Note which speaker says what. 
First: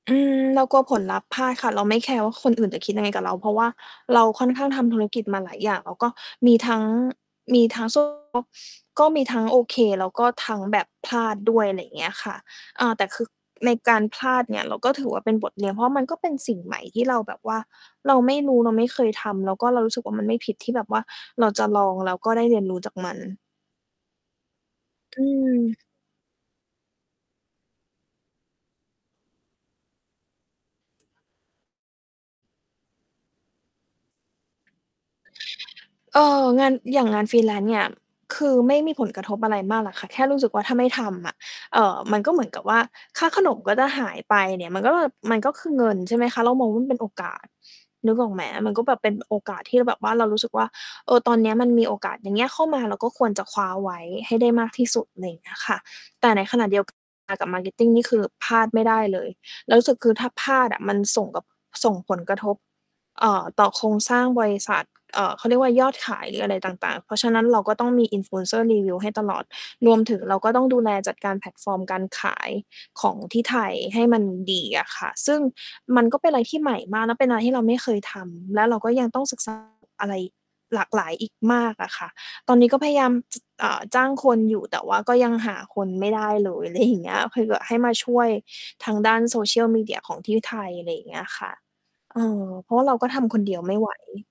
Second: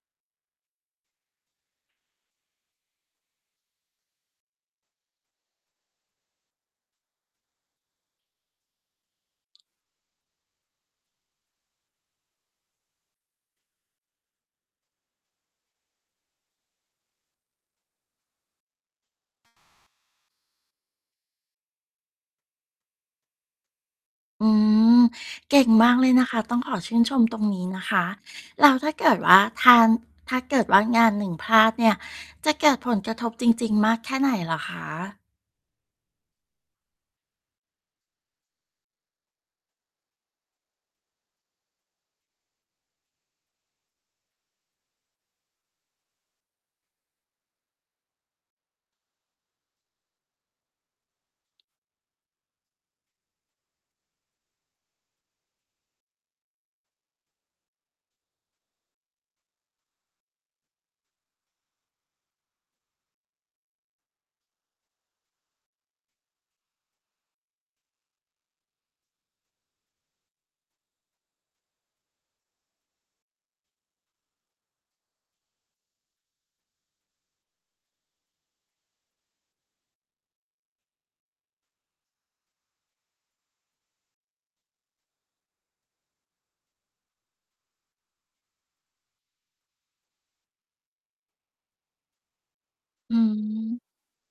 Speaker 1: อืม เรากลัว ผลลัพธ์พลาดค่ะ เราไม่แคร์ว่าคนอื่นจะคิดยังไงกับเรา เพราะว่าเราค่อนข้างทำธุรกิจมาหลายอย่าง แล้วก็มีทั้ง มีทั้ง [unintelligible] ก็มีทั้งโอเค แล้วก็ทั้งแบบพลาดด้วย ไรเงี้ยค่ะ อ่า แต่คือในการพลาดเนี่ย เราก็ ถือว่าเป็นบทเรียน เพราะมันก็เป็นสิ่งใหม่ที่เราแบบว่าเราไม่รู้ เราไม่เคยทำ แล้วก็เรารู้สึกว่ามันไม่ผิดที่แบบว่าเราจะลอง แล้วก็ได้เรียนรู้จากมัน
Speaker 2: อืม
Speaker 1: อ
Speaker 2: เก่ง
Speaker 1: ืม
Speaker 2: มากเลยนะคะ ต้องขอชื่นชมตรงนี้นะคะ แล้วถ้าเกิดว่าทาน ถ้าเกิดว่างานหนึ่งพลาดเนี่ย จะเกิดผลกระทบจริง ๆ มากแค่ไหนเหรอคะ?
Speaker 1: เอ่อ งาน อย่างงาน freelance เนี่ย คือไม่มีผลกระทบอะไรมากล่ะค่ะ แค่รู้สึกว่าถ้าไม่ทำอะ เอ่อ มันก็ เหมือนกับว่าค่าขนมก็จะหายไปเนี่ย มันก็แบบ มันก็คือเงิน ใช่ ไหมคะ เรามองว่ามันเป็นโอกาส นึกออกไหม มันก็แบบเป็น โอกาสที่เราแบบว่าเรารู้สึกว่า เออ ตอนเนี้ยมันมีโอกาสอย่างเงี้ยเข้ามา เราก็ควรจะคว้าเอาไว้ให้ได้มากที่สุด ไรเงี้ยค่ะ แต่ในขณะเดียว กัน อา กับ marketing นี่คือพลาดไม่ได้เลย เรารู้สึกคือถ้าพลาดอะมันส่งกับ ส่งผลกระทบ เอ่อ ต่อโครงสร้างบริษัท เอ่อ เขาเรียกว่า ยอดขาย หรือ อะไรต่าง ๆ เพราะฉะนั้นเราก็ต้องมี Influencer รีวิวให้ตลอด รวมถึงเราก็ต้องดูแลจัดการแพลตฟอร์มการขาย ของที่ไทยให้มันดีอะค่ะ ซึ่งมันก็เป็นอะไรที่ใหม่มาก และเป็นอะไรที่เราไม่เคยทำ และเราก็ยังต้อง ศึกษา อะไรหลากหลายอีกมากอะค่ะ ตอนนี้ก็พยายาม อ่า จ้างคนอยู่ แต่ว่าก็ยังหาคนไม่ได้เลย ไรอย่างเงี้ย เพื่อที่แบบให้มาช่วย ทางด้าน social media ของที่ไทย ไรอย่างเงี้ยค่ะ เออ เพราะว่าเราก็
Speaker 2: อื
Speaker 1: ทำคนเดียวไม่
Speaker 2: ม
Speaker 1: ไหว